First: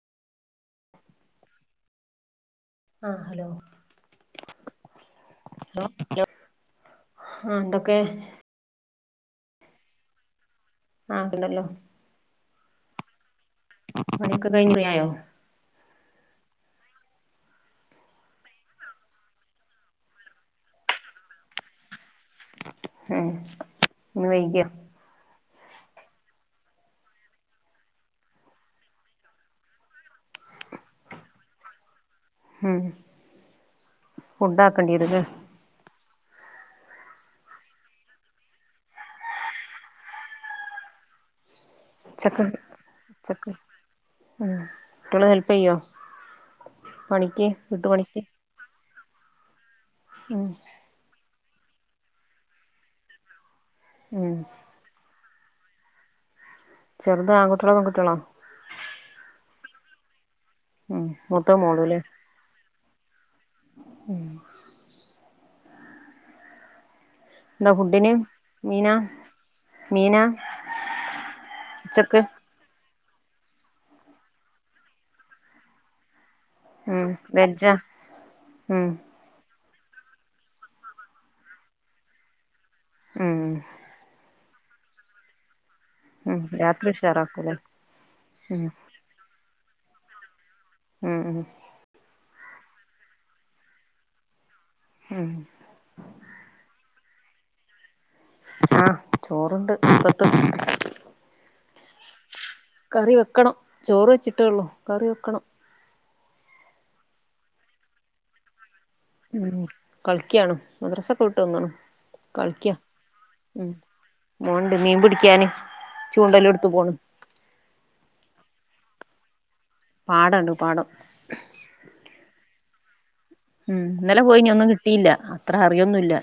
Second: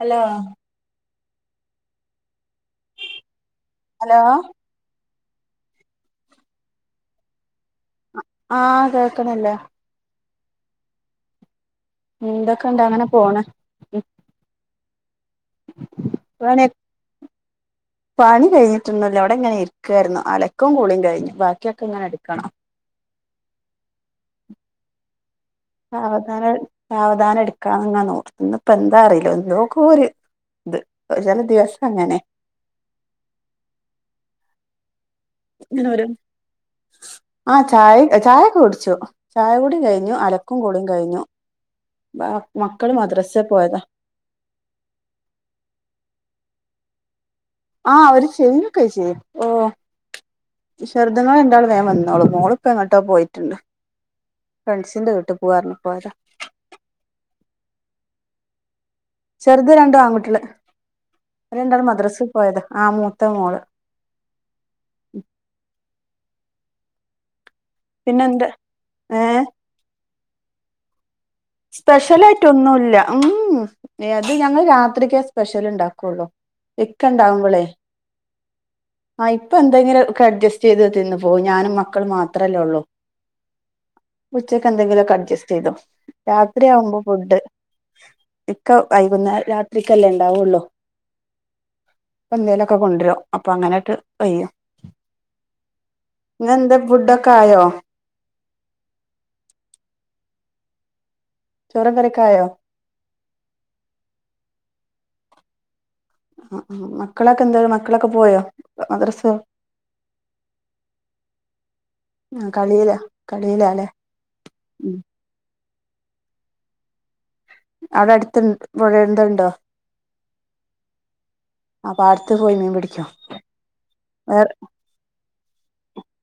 Hello ആഹ് hello hello ലോ ലോ ആഹ് എന്തൊക്കെ ക്കണല്ലേ ആഹ് കണ്ടല്ലോ എന്തൊക്കെണ്ട് അങ്ങനെ പോണ് പണിയൊക്കെ കഴിഞ്ഞ് ഫ്രീ ആയോ പണി പണി കഴിഞ്ഞിട്ടൊന്നല്ല അവിടെ ഇങ്ങനെ ഇരിക്കായിരുന്നു അലക്കും കൂളിയും കഴിഞ്ഞു ബാക്കിയൊക്കെ ഇങ്ങനെ എടുക്ക ഏഹ് ഇന്ന് വൈക്യോ സാവധാനം സാവധാനം എടുക്കാന്ന്ങ്ങ നോർന്ന് ഇപ്പ എന്താ അറീല എന്തൊക്കോര് ത് ചെല ദിവസ ങ്ങനെ ഉം ഫുഡ്ഡാക്കണ്ട്യേരുലെ ഇങ്ങനെരോ ആഹ് ചായ് ചായ കുടിച്ചു ചായ കൂടി കഴിഞ്ഞു അലക്കും കുളിം കഴിഞ്ഞു ഉച്ചക്ക് മക്കള് മദ്രസേ ഉച്ചക്ക് പോയതാ ഉം കുട്യൾ ഹെൽപ്പ യ്യോ ആഹ് അവര് ശയ്യും കൈസ് ഓ ഉം [unintelligible] രണ്ടാളും വേം വന്നോളും മോള് ഇപ്പോ എങ്ങട്ടോ പോയിട്ടുണ്ട് ഉം ഫ്രണ്ട്സിന്റെ വീട്ട് പോവാ പറഞ്ഞു പോയതാ ചെറുത് ആൺകുട്ട്യേളൊ പെങ്കുട്ട്യേളൊ ചെറുത് രണ്ടും ആൺകുട്ട്യള് മൂത്തത് രണ്ടാളും മോളുല്ലേ മദ്രസ്സി പോയത ആ മൂ ഉം എന്താ ഫുഡ്ഡിന് പിന്നെ എന്റെ മീന ഏ മീന സ്പെഷ്യലായിട്ടൊന്നുല്ല ഉം യ്യഅത് ഞങ്ങൾ രാത്രിക്കെ സ്പെഷ്യൽ ഉണ്ടാക്കുള്ളൂ ഉം എക്കണ്ടാവുമ്പോളെ വെജ്ജാ ഉം ആ പ്പെന്തെങ്കിലും ഒക്കെ അഡ്ജസ്റ്റ് ചെയ്ത് തിന്ന് പോവും ഞാനും മക്കൾ മാത്രല്ലേ ഉള്ളു ഉം ഉച്ചയ്ക്ക് എന്തെിലൊക്കെ അഡ്ജസ്റ്റ് ചെയ്തോ ഉം രാത്രി രാത്രിയാവുമ്പോ ഫുഡ്ഡ് ഉഷാറാക്കൂലേ ഉം ഇക്ക വൈകുന്നെ രാ തിക്കല്ലേ ഉണ്ടാവുള്ളൂ ഉം ഉം എന്തേലൊക്കെ കൊണ്ട്രും അപ്പൊ അങ്ങനട്ട് കയ്യും ഉം ഇന്നെന്ത്‌ ഫുഡ്ഡ് കായോ ആഹ് ചോറ്ണ്ട് ഇപ്പത്തും ചോറും കറിയൊക്കെ ആയോ കറി വെക്കണം ചോറ് വെച്ചിട്ടേഉള്ളൂ കറി വെക്കണം അ ആഹ് മക്കളൊക്കെ എന്ത മക്കളൊക്കെ പോയോ മദ്രസ ഉം കളിക്കാണ് മദ്രസൊക്കെ വിട്ട് വന് ആ കളിക്ക കളിയിലാ കളിയിലാല്ലേ പോണുണ്ട് ഉം മീൻ പിടിക്കാന് ചൂണ്ടലൂട്ത്തു പോണ് [unintelligible] ന്ത്ണ്ടോ പാടണ്ട് പാടം അ പാടത്തു പോയി മീൻ പിടിക്ക [unintelligible] ഉം ഇന്നലെ പോയിനി ഒന്നും കിട്ടീല്ല അത്ര അറിയൊന്നുല്ല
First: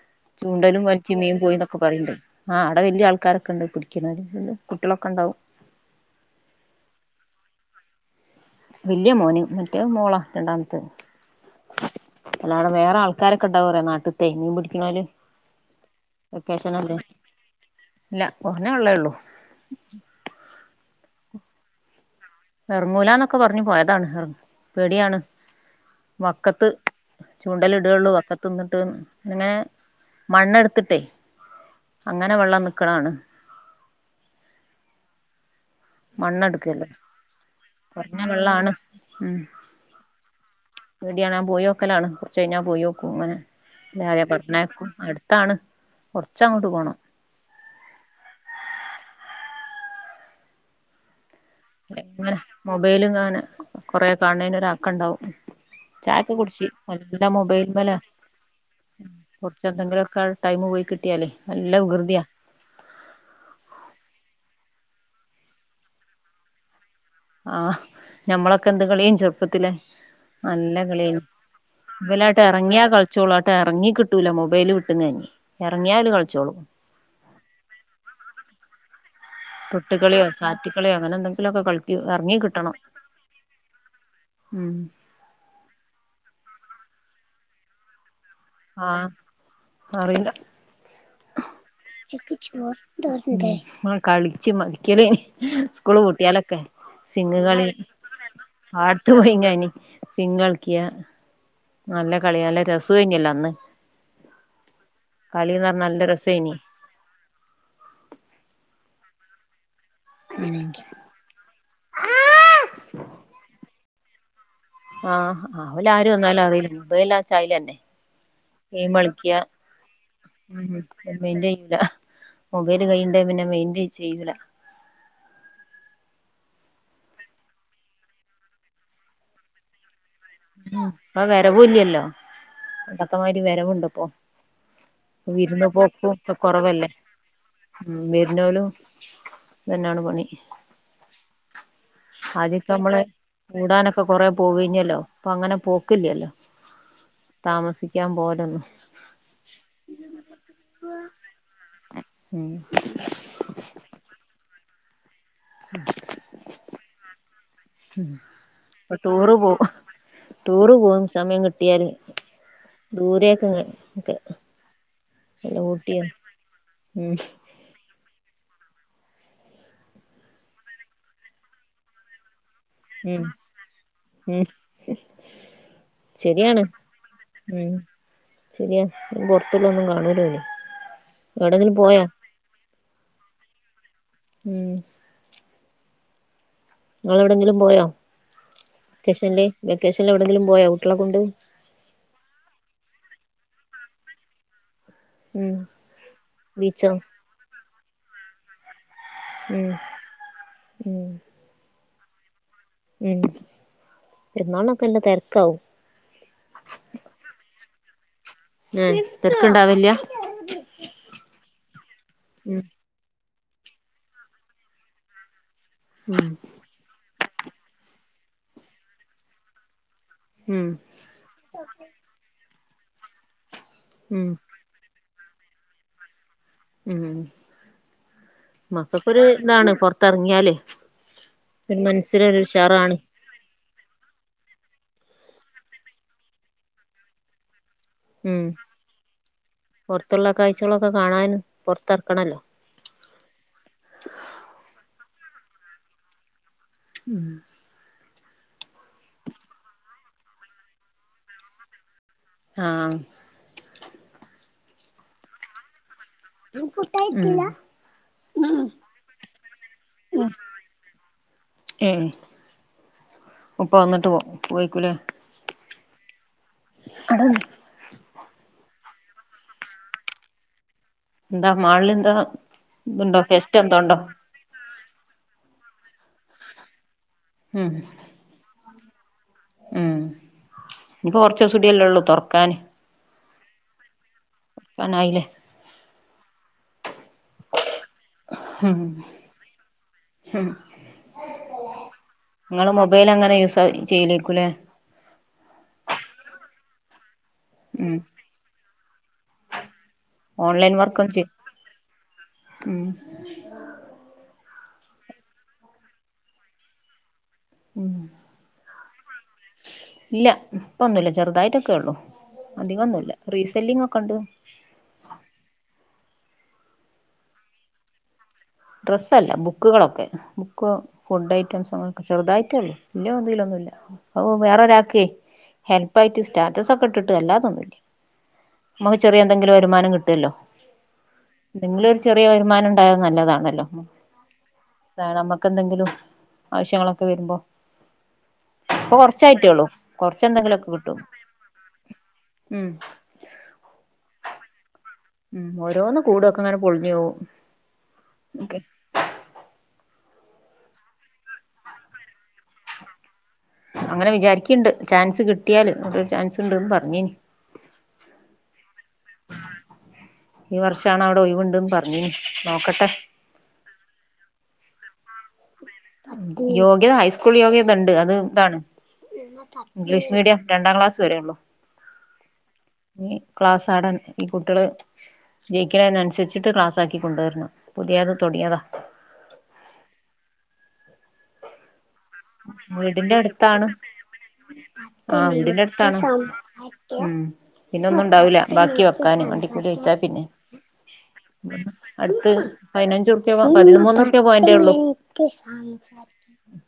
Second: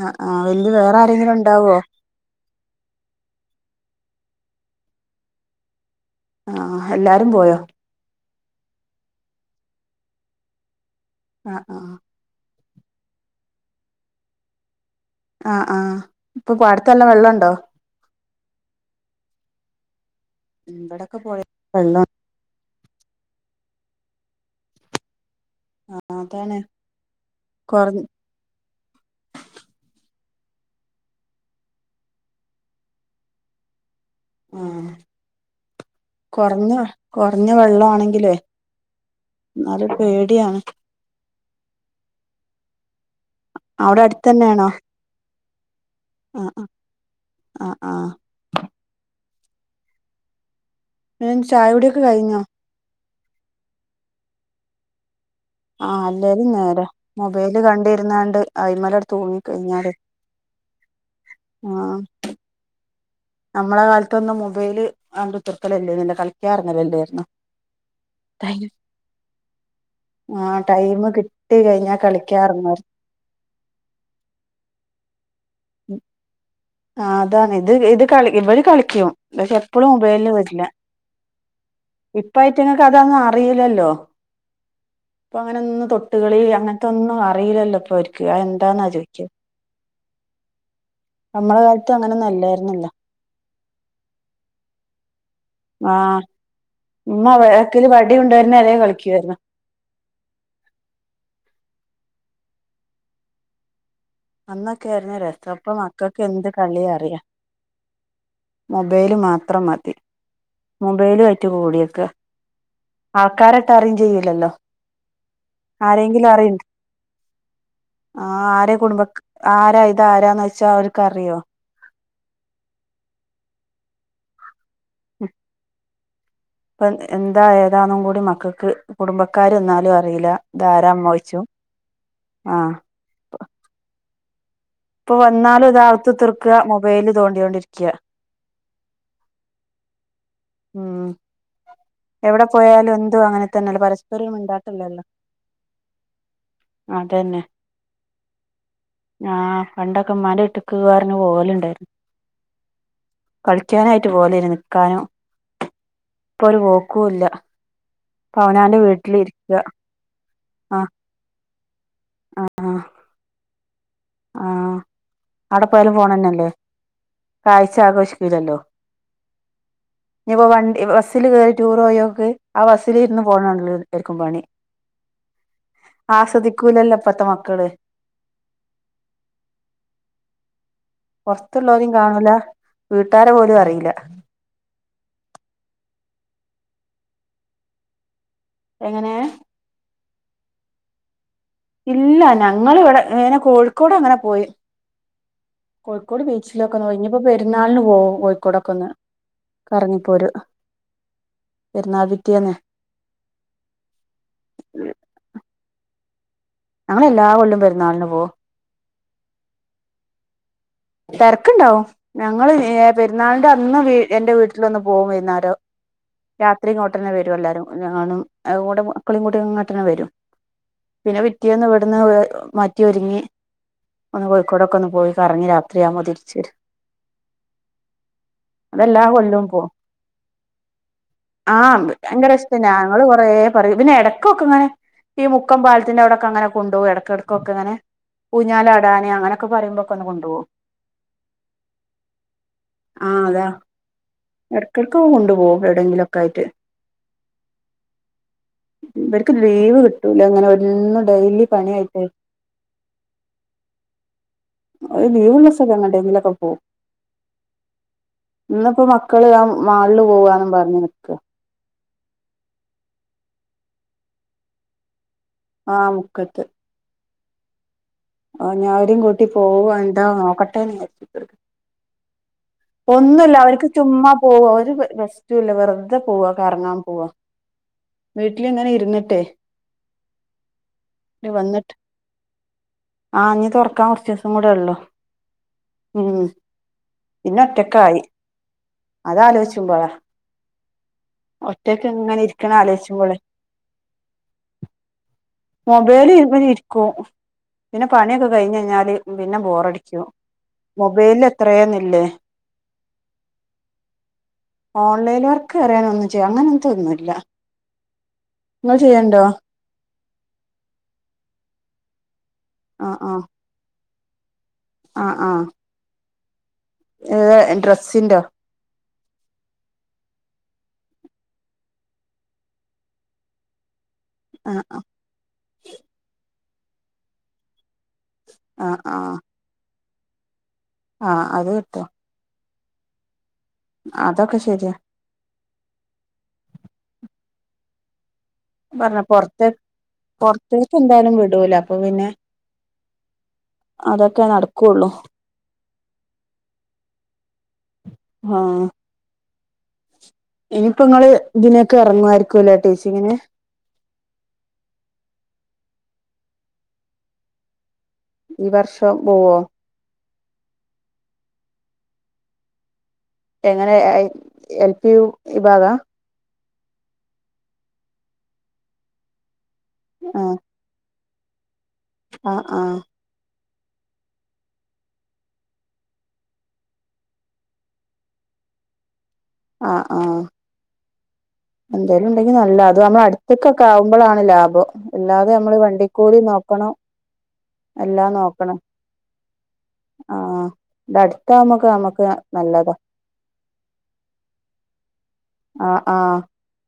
ആ ആ വല്യ ചൂണ്ടലും വേറെ വലിച്ച് ആരെങ്കിലും മീൻ ഉണ്ടാവോ പോയിന്നൊക്കെ പറയണ്ട് ആ അവിടെ വലിയ ആൾക്കാരൊക്കെ ഉണ്ട് [unintelligible] കുട്ടിളൊക്കെ ഉണ്ടാവും ആഹ് എല്ലാരും പോയോ വല്യേ മോന് മറ്റേ മോളാ രണ്ടാമത്തെ ആ ആ വേറെ ആൾക്കാരൊക്കെ ഉണ്ടാവുംലെ നാട്ട്ത്തെ മീൻ പിടിക്കണോല് ആഹ് ആഹ് ഇപ്പൊ പാടത്തെ എല്ലാം വെള്ളണ്ടോ കൊറഞ്ഞ വള്ളേ ഉള്ളൂ ഇവിടൊക്കെ പൊയ വെള്ളം എറങ്ങുലന്നൊക്കെ പറഞ്ഞുപോയതാണ് പേടിയാണ് ആ അതാണ് വക്കത്ത് ചൂണ്ടല കൊറഞ്ഞ ഇടോള്ളൂ വക്കത്ത് നിന്നിട്ട് അങ്ങനെ മണ്ണെടുത്തിട്ടേ അങ്ങനെ വെള്ളം നിക്കണാണ് ആഹ് മണ്ണെടുക്കല്ലോ കുറഞ്ഞ വെള്ളാണെങ്കിലേ വെള്ളാണ് ഉം എന്നാലും പേടിയാണ് പേടിയാണ് പോയി നോക്കലാണ് കുറച്ച് കഴിഞ്ഞാ പോയി നോക്കും ഒന്ന് അങ്ങനെ അവിടെ അല്ലേ ആരെ അടുത്തന്നെയാണോ പറഞ്ഞേക്കും അടുത്താണ് കുറച്ച ആ അങ്ങോട്ട് പോണം ആ ആ ചായ കുടിയോക്കെ കഴിഞ്ഞോ കൊറെ കാണ്നേന് ഒരാക്ക ഉണ്ടാവും ആഹ് അല്ലേലും നേരാ മൊബൈല് മൊബൈൽമേലാ കണ്ടിരുന്നാണ്ട് അയിമലട് തൂങ്ങി കൊറച്ച് കഴിഞ്ഞാല് എന്തെങ്കിലുമൊക്കെ ടൈമ് പോയി കിട്ടിയാലേ നല്ല ആഹ് വികൃതിയാ നമ്മളെ കാലത്തൊന്നും മൊബൈല് കണ്ട് കുത്തർക്കൽ അല്ലെന്നല്ലോ കളിക്കാറങ്ങലല്ലേ ആഹ് ഞമ്മളൊക്കെ എന്ത് കളിയ്യേ ചെറുപ്പത്തില് ആഹ് നല്ല ടൈമ് കളിയെനു കിട്ടി കഴിഞ്ഞാ ഇബലങ്ങട്ട് എറങ്ങിയാ കളിക്കാറങ്ങായിരുന്നു കളിച്ചോളും അങ്ങട്ട് എറങ്ങി കിട്ടൂല മൊബൈല് വിട്ടു [unintelligible] ആ അതാണ് ഇത് ഇത് കളി ഇവര് കളിക്കും പക്ഷെ എപ്പഴും തൊട്ടുകളിയോ മൊബൈൽ വരില്ല സാറ്റുകളിയോ അങ്ങനെ എന്തെങ്കിലുമൊക്കെ കളിക്കും ഇപ്പ എറങ്ങി കിട്ടണം അയ്റ്റങ്ങക്ക് അതന്നും അറിയില്ലല്ലോ ഉം ഇപ്പ അങ്ങനെ ഒന്ന് തൊട്ടുകളിലാ ങ്ങനത്തൊന്നും അറിയില്ലല്ലോ ഇപ്പോര് [unintelligible] എന്താന്ന ആഹ് ചോയിക്ക അറിയില്ല നമ്മള കാലത്ത് അങ്ങനൊന്നല്ലാരുന്നല്ല ആഹ് കളിച്ച് മതിക്കല് സ്കൂള് ആഹ് പൂട്ടിയാലൊക്കെ ഉമ്മ സിങ്ങ് കളി ബേക്കില് വടി കൊണ്ടുവരുന്ന വരെ പാടത്ത് കളിക്കുവായിരുന്നു പോയിങ്ങനി സിങ്ങളിക്യാ നല്ല കളി നല്ല രാസ്വീന്നല്ലേ അന്ന് അന്നൊക്കെ ആരുന്നു രസം കളീന്ന് ഇപ്പ പറഞ്ഞാ നല്ല മക്കക്ക് എന്ത് രസേനി കളിയറിയാ മൊബൈല് മാത്രം മതി മൊബൈലു ആയിറ്റ് കൂടിയെക്ക ആൾക്കാര ത്തറേഞ്ചേയ്യൂല്ലല്ലോ ആഹ് അവല് ആരു വന്നാലും അറിയില്ലന്നെ മുബൈലാച്ചാ അയിലന്നെ ആ ആരെ കുടുംബ ഗൈമളി ആരാ ഇത് ആരാന്ന് വെച്ചാ അവര്ക്കറിയോ? മെയിന്റ് ചെയ്യൂല മൊബൈല് കയ്യിണ്ടെ പിന്നെ മൈന്റ് ചെയ്യൂല ഉം [unintelligible] ഇപ്പം എഹ് എന്താ ഏതാന്നും കൂടി മക്കക്ക് കുടുംബക്കാര് വന്നാലും അർ ഉം പ്പ വരവൂല്യല്ലോ ആഹ് പണ്ടത്തെമാരി വരവുണ്ടോ ഇപ്പോ ഇപ്പൊ വിരുന്ന് വന്നാലും ഇത് പോക്കും അകത്ത് ഒക്ക തീർക്കുക കൊറവല്ലേ മൊബൈല് തോണ്ടിയോണ്ടിരിക്കുക ഉം വിരുന്നോലും ഇതന്നാണ് പണി ഉം എവിടെ ആദ്യൊക്കെ പോയാലും നമ്മള് എന്തും അങ്ങനെ തന്നെയല്ലേ കൂടാനൊക്കെ കൊറേ പരസ്പരം പോവീഞ്ഞല്ലോ മിണ്ടാട്ടയില്ലല്ലോ ഇപ്പൊ അങ്ങനെ പോക്കില്ലല്ലോ അതെന്നെ താമസിക്കാൻ പോവലൊന്നും ആഹ് പണ്ടൊക്ക ഉമ്മാന്റെ വീട്ടിക്ക് പറഞ് പോകലുണ്ടാര്ന്നു ഉം കളിക്കാനായിട്ട് പോലാര്ന്ന് ക്കാനും [unintelligible] [unintelligible] പ്പൊരു പോക് ക്കൂല്ല ആഹ് ഞാന് ഇപ്പൊ ടൂറ് വീട്ട്ലിരിയ്ക്കാ പോവും ടൂറ് പോകും സമയം കിട്ട് ട്ടിയാല് [unintelligible] ആഹ് ദൂരേക്കെങ്ങാൻ ആഹ് അവ്ടെ പോയാലും ഊട്ടിയോ പോണന്നല്ലേ ഉം കാഴ്ച ആഘോഷിക്കുലല്ലോ ഇനിപ്പോ വൺ ബസ്സില് കേറി ടൂറ് പോയോക്ക് ആ ബസ്സില് ഇരുന്ന് ഉം പോണണല്ലോ എല്ലോർക്കും പണി ഉം ശരിയാണ് ആസ്വദിക്കൂലല്ലോപ്പത്തെ മക്കള് പൊറത്തുള്ള ഒന്നും കാണൂല പിന്നെ പൊറത്തുള്ളരേം കാണൂല വീട്ടാരെ പോലും അറിയില്ല ഉം നിങ്ങള് എവിടെങ്കിലും പോയോ എങ്ങനെ വെക്കേഷന്ല് വെക്കേഷൻ എവിടെങ്കിലും പോയോ കുട്ടികളെ കൊണ്ട് ഇല്ല ഞങ്ങൾ ഇവിടെ പിനെ കോഴിക്കോട് അങ്ങനെ പോയി ഉം കോഴിക്കോട് ബീച്ചിലൊക്കെ ബീച്ചോ നോയി ഇഞ്ഞിപ്പോ പരുന്ന ഞളിന് പോകും കോയിക്കോടക്കൊന്ന് ഉം ഉം പെരുന്നാൾ പിറ്റേന്ന് ഉം പരുന്നാൾ നോക്കെ എല്ലാ തരക്കാവും ഞങ്ങൾ എല്ലാ കൊല്ലം പരുന്നാളിന് പോ ഏ തർക്ണ്ടാവല്യാ തരക്ണ്ടാവും ഞങ്ങള് ഏ പെരുന്നാൾന് അന്ന് എന്റെ വീട്ടില് ഒന്ന് പോകും വൈന്നാരം ഉം രാത്രിങ്ങോട്ടന്നെ വരും എല്ലാരും ഞാനും ഓരെ മക്കളേം കൂട്ടി ഇങ്ങട്ടന്നെ വരും ഉം പിന്നെ പിറ്റേന്ന് ഇവിടുന്ന് മ റ്റി ഒര്ങ്ങി ഒന്ന് ഉം കോഴിക്കോട്ക്കൊന്ന് പോയി പറഞ്ഞി ത്രിയാവുമ്പോ തിരിച്ച് വരും ഉം അതെല്ലാ മക്കൾക്കൊരു കൊല്ലോം പോവും ഇതാണ് പുറത്തിറങ്ങിയാലേ ആ ഒരു ഭയങ്കര മനസ്സിനൊരു ഇഷ്ടന്നെ ഉഷാറാണ് ഞങ്ങള് കൊറേ പറയും പിന്നെ ഇടക്കൊക്കെന്ന് ഈ മുക്കം പാലത്തിൻന്റെ അവിടൊക്കെങ്ങനെ കൊണ്ടോകും എടക്കെടക്കൊക്കെങ്ങനെ ഉം ഊഞ്ഞാലാടാന് അങ്ങനൊക്കെ പറയുമ്പോക്കൊന്ന് കൊണ്ടോവും ച്ചളൊക്കെ കാണാൻ പൊറത്തറക്കണല്ലോ കൊണ്ട് പോകും എവിടെങ്കിലൊക്കായിട്ട് ഉം ഇവര്ക്ക് ലീവ് കിട്ടൂലങ്ങനെന്നും ഡെയിലി പണിയായിട്ടെ ആ ളും ലീവ്ള്ളീസ്സം എങ്ങട്ടങ്കിലൊ പോവും ഉം ഇന്ന്പ്പോ മക്കള് ആ മാളില് പോവാന്നും പറഞ് നിക്ക എ ഉപ്പ വന്നിട്ട് പോ പോവേക്കൂലേ ആ മുക്കത്ത് അട ഞാടേം കൂട്ടി പോവ എന്താ നോക്കട്ടെന്ന് വിചാരിച്ചിരിക്ക എന്താ മാൾല്ന്താ ഒന്നുല്ല അവർക്ക് ചുമ്മാ പോവ അവര് സ്റ്റുല്ല വെറുതെ പോവ കറങ്ങാൻ പോവാ ഉം വീട്ടില് ഇങ്ങനെ ഇര് ന്നട്ടെ ഉം ഇനിപ്പോ വന്നിട്ട് കൊറചൂസുടിയല്ലെള്ളൂ തൊർ ക്കാന് ആ ഞ്ഞ് തൊറക്കാ കുറച്ചീസ് കൂടെള്ളൂ തുറക്കാനായില്ലേ ഉം പിന്ന ഒറ്റക്കായി ഉം അതലോയ്ച്ചുമ്പോഴാ ഉം ഒറ്റക്കിങ്ങനെ നിങ്ങള് മൊബൈൽ ഇരിക്കണലോയ്ച്ചുമ്പളെ അങ്ങനെ യൂസ് ചെയ്യലേക്കൂലേ മൊബൈല് ഇ കോ പിന്നെ ഉം പണിയൊക്കെ കഴിഞ്ഞയ്ഞ്ഞാല് പിന്നെ ബോറടി ഓൺലൈൻ വർക്കും മൊബൈല് ചെയ് എത്രേന്നില്ലേ ഉം ഓൺലൈൻ വർക്കറിയാനും ഒന്നും ചെയ്യാ അങ്ങനെത്തെന്നുല്ല ഉം ഇങ്ങൾ ചെയ്യേണ്ടോ ഇല്ല ഇപ്പൊന്നുല്ല ചെറുതായിട്ടൊക്കെ ഉള്ളു ആ അധികൊന്നുല്ല ആ റീസെല്ലിംഗ് ഒക്കെ കണ്ട് ആ ആ ഏ ഡ്രസ്സിന്റെോ ഡ്രസ്സല്ല ബുക്കുകളൊക്കെ ബുക്ക് ഫുഡ് ഐറ്റംസ് അങ്ങനെയൊക്കെ ചെറുതായിട്ടേ ഉള്ളൂ വല്യ തിലൊന്നുല്ല ഓ ആ വേറെ ഒരാക്ക് ഹെൽപ്പായിട്ട് ചെ സ്റ്റാറ്റസ് ഒക്കെ ഇട്ട് അല്ലാതൊന്നുല്ല ആ ആ നമുക്ക് ചെറിയ എന്തെങ്കിലും വരുമാനം കിട്ടും [unintelligible] ആ അത് കിട്ടോ വരുമാനണ്ടായ നല്ലതാണ് അതൊക്കെ ശരിയാ ക്ക് എന്തെങ്കിലും ആവശ്യങ്ങളൊക്കെ വരുമ്പോ ഇപ്പൊ പറഞ്ഞ പുറത്തേക്ക് കൊറച്ചായിട്ടേള്ളൂ കൊറച്ചെന്തെങ്കിലുമൊക്കെ പൊറത്തേക്ക് കിട്ടും എന്തായാലും വിടൂല അപ്പൊ പിന്നെ ഉം അതൊക്കെ നടക്കുള്ളൂ ഉം ഓരോന്ന് കൂടും ഒക്കെ ങ്ങനെ പൊളിഞ്ഞോവും ആ ഇനിയിപ്പോ ങ്ങള് ഇതിനൊക്കെ ഇറങ്ങുവായിരിക്കുവല്ലേ അങ്ങനെ വിചാരിക്ക്ണ്ട് ചാൻസ് കിട്ടിയാല് ഒരു ചാൻസ് ഉണ്ട്ന്ന് പറഞ്ഞീനി ഈ വർഷം [unintelligible] ഈ വർഷാണവിടെ ഒഴിവ്ണ്ടന്ന് പറഞ്ഞീനി നോക്കട്ടെ എങ്ങനെ എൽ പി യു ഈ ഭാഗ യോഗ്യത ഹൈസ്കൂൾ യോഗ്യത ഉണ്ട് അത് എതാണ് ഇംഗ്ലീഷ് ആഹ് മീഡിയം രണ്ടാംക്ലാസ് ത് വരെ ഉള്ളൂ ആഹ് ആഹ് ക്ലാസ്സാടാൻ ഈ കുട്ടികള് ജയിക്കണന്നുസരിച്ചിട്ട് ക്ലാസ് ആക്കി കൊണ്ടുവരണം പുതിയത് തുടിയതാണ് ആഹ് ആഹ് എന്തേലും ഉണ്ടെങ്കി നല്ല അത് നമ്മളെ വീടിന്റെ അടുത്ത്ക്കൊക്കെ അടുത്താണ് ആവുമ്പളാണ് ലാഭം ആ അല്ലാതെ നമ്മള് വീടിന്റെ അടുത്താണ് വണ്ടിക്കൂലി നോക്കണം ഉം പിന്നെ ഒന്നും എല്ലാം ഉണ്ടാവില്ല നോക്കണം ബാക്കി വെക്കാനും വണ്ടിക്കൂല വച്ചാ പിന്നെ ആഹ് ഇത് അടുത്താവുമ്പൊക്കെ നമുക്ക് അടുത്ത് നല്ലതാ പതിനഞ്ചു റുപ്യ പതിമൂന്ന് റൂപ്യ പോയിന്റേ ഉള്ളു ക് ആഹ് സംസാരിക്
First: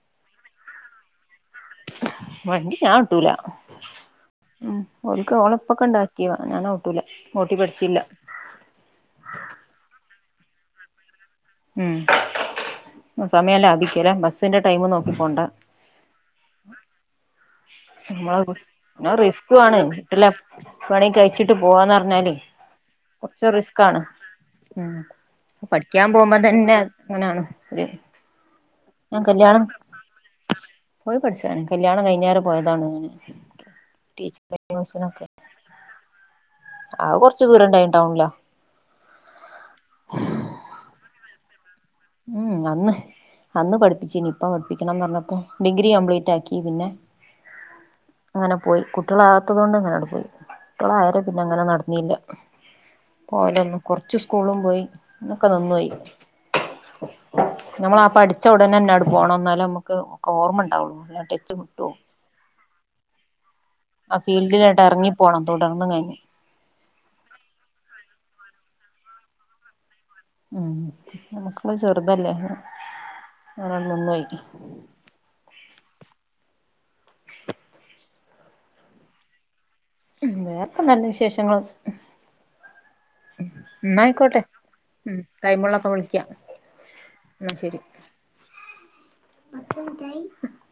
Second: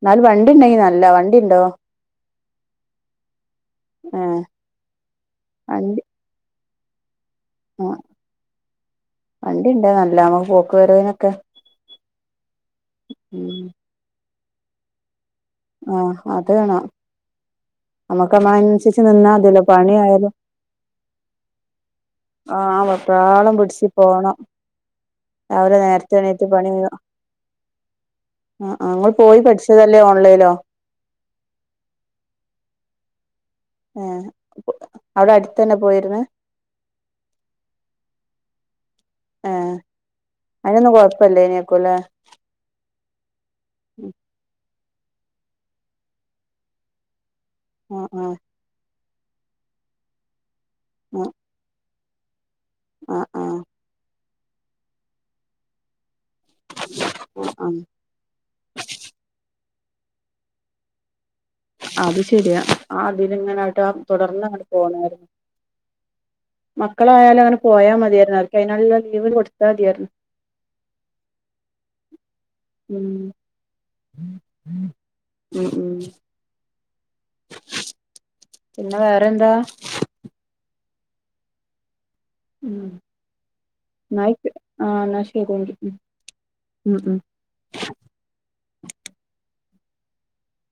എന്നാല് വണ്ടി ഉണ്ടെങ്കി നല്ല വ വണ്ടി ഞാൻ ഓട്ടുല ഏഹ് ഉം ഒക്ക് ഒളപ്പൊക്കെ ഉണ്ടാക്കിയ ഞാൻ ഓ ഓട്ടുല ആ വണ്ടിണ്ട് നല്ലാണോ പോക്ക് വരവിനൊക്കെ ഉം സമയല്ല അഭിക്കല്ല ബസ് ന്റെ ടൈം നോക്കിക്കൊണ്ട ആഹ് അത് വേണം നമുക്ക് നമ്മളനുസരിച്ച് നമ്മള് നിന്നാ റിസ്ക് മതിയല്ലോ ആണ് വീട്ടല്ല പണിയായാലും പണി കഴിച്ചിട്ട് പോവാന്ന് പറഞ്ഞാല് ആഹ് കുറച്ച വെപ്രാളം റിസ്ക് പിടിച്ച് ആണ് പോണം രാവിലെ പഠിക്കാൻ നേരത്തെ പോകുമ്പോ എണീറ്റ് പണി തന്നെ അങ്ങനെയാണ് ഒരു ആ അങ്ങോട്ട് ഞാൻ പോയി കല്യാണം പഠിച്ചതല്ലേ ഓൺലൈൻ പോയി പഠിച്ചതാണ് കല്യാണം കഴിഞ്ഞേര പോയതാണ് ഞാൻ ഏഹ് ടീച്ചിങ് കോഴ്സിനൊക്കെ അവിടെ അടുത്തന്നെ പോയിരുന്ന് അത് കൊറച് ദൂരണ്ടായി ടൗണിലാ ഏ അതിനൊന്നും കൊഴപ്പ പ്പല്ലീനോ [unintelligible] ഉം അന്ന് അന്ന് പഠിപ്പിച്ചീനി ഇപ്പ പടിക്കണംന്ന് പറഞ്ഞപ്പോ ഡിഗ്രി കംപ്ലീറ്റ് ആക്കി പിന്നെ ആഹ് ആഹ് അങ്ങനെ പോയി - [unintelligible] കൊണ്ട് ആണ്ട് പോയി ആ അതൊക്കെ ആഹ് പിന്നെ അങ്ങനെ നടന്നില്ല ആഹ് [inaudible] ആഹ് ഓലൊന്നും കൊറച്ചു കൂളും പോയി ഇന്ന് ഒക്കെ നിന്നോയി ആഹ് ആഹ് നമ്മളാ പഠിച്ച ഉടനെന്നാണ് പോണം ന്നാല നമ്മ ക്ക് ഓർമ്മ ഉണ്ടാവുള്ളൂ [unintelligible] അത് ശരിയാ ആ അതിനിങ്ങനെ ട്ടാം ആ തുടർന്ന് അങ്ങട്ട് ഫീൽഡിലാട്ട് എറങ്ങി പോണോല്ലോ പോണം തുടർന്നും കഴിഞ്ഞ് മക്കളായാലു അങ്ങനെ പോയാ മതിയാര്ന്നു ആര്ക്കു അയിനടീല് [unintelligible] കൊടുത്താ മതിയാര്ന്നു ഉം മക്കള് ചെറുതല്ലേ ഉം [unintelligible] നിന്നോയി ഉം ഉം പിന്നെ വേറെന്താ വേറൊക്കെ നല്ല വിശേഷങ്ങള് ഉം ഇന്നായിക്കോട്ടെ ന്നായിക്ക് ആഹ് ഉം എന്നാ ശരി ടൈം എങ്കി ഉള്ളപ്പോ വിളിക്ക ഉം ഉം എന്നാ ശെരി [inaudible]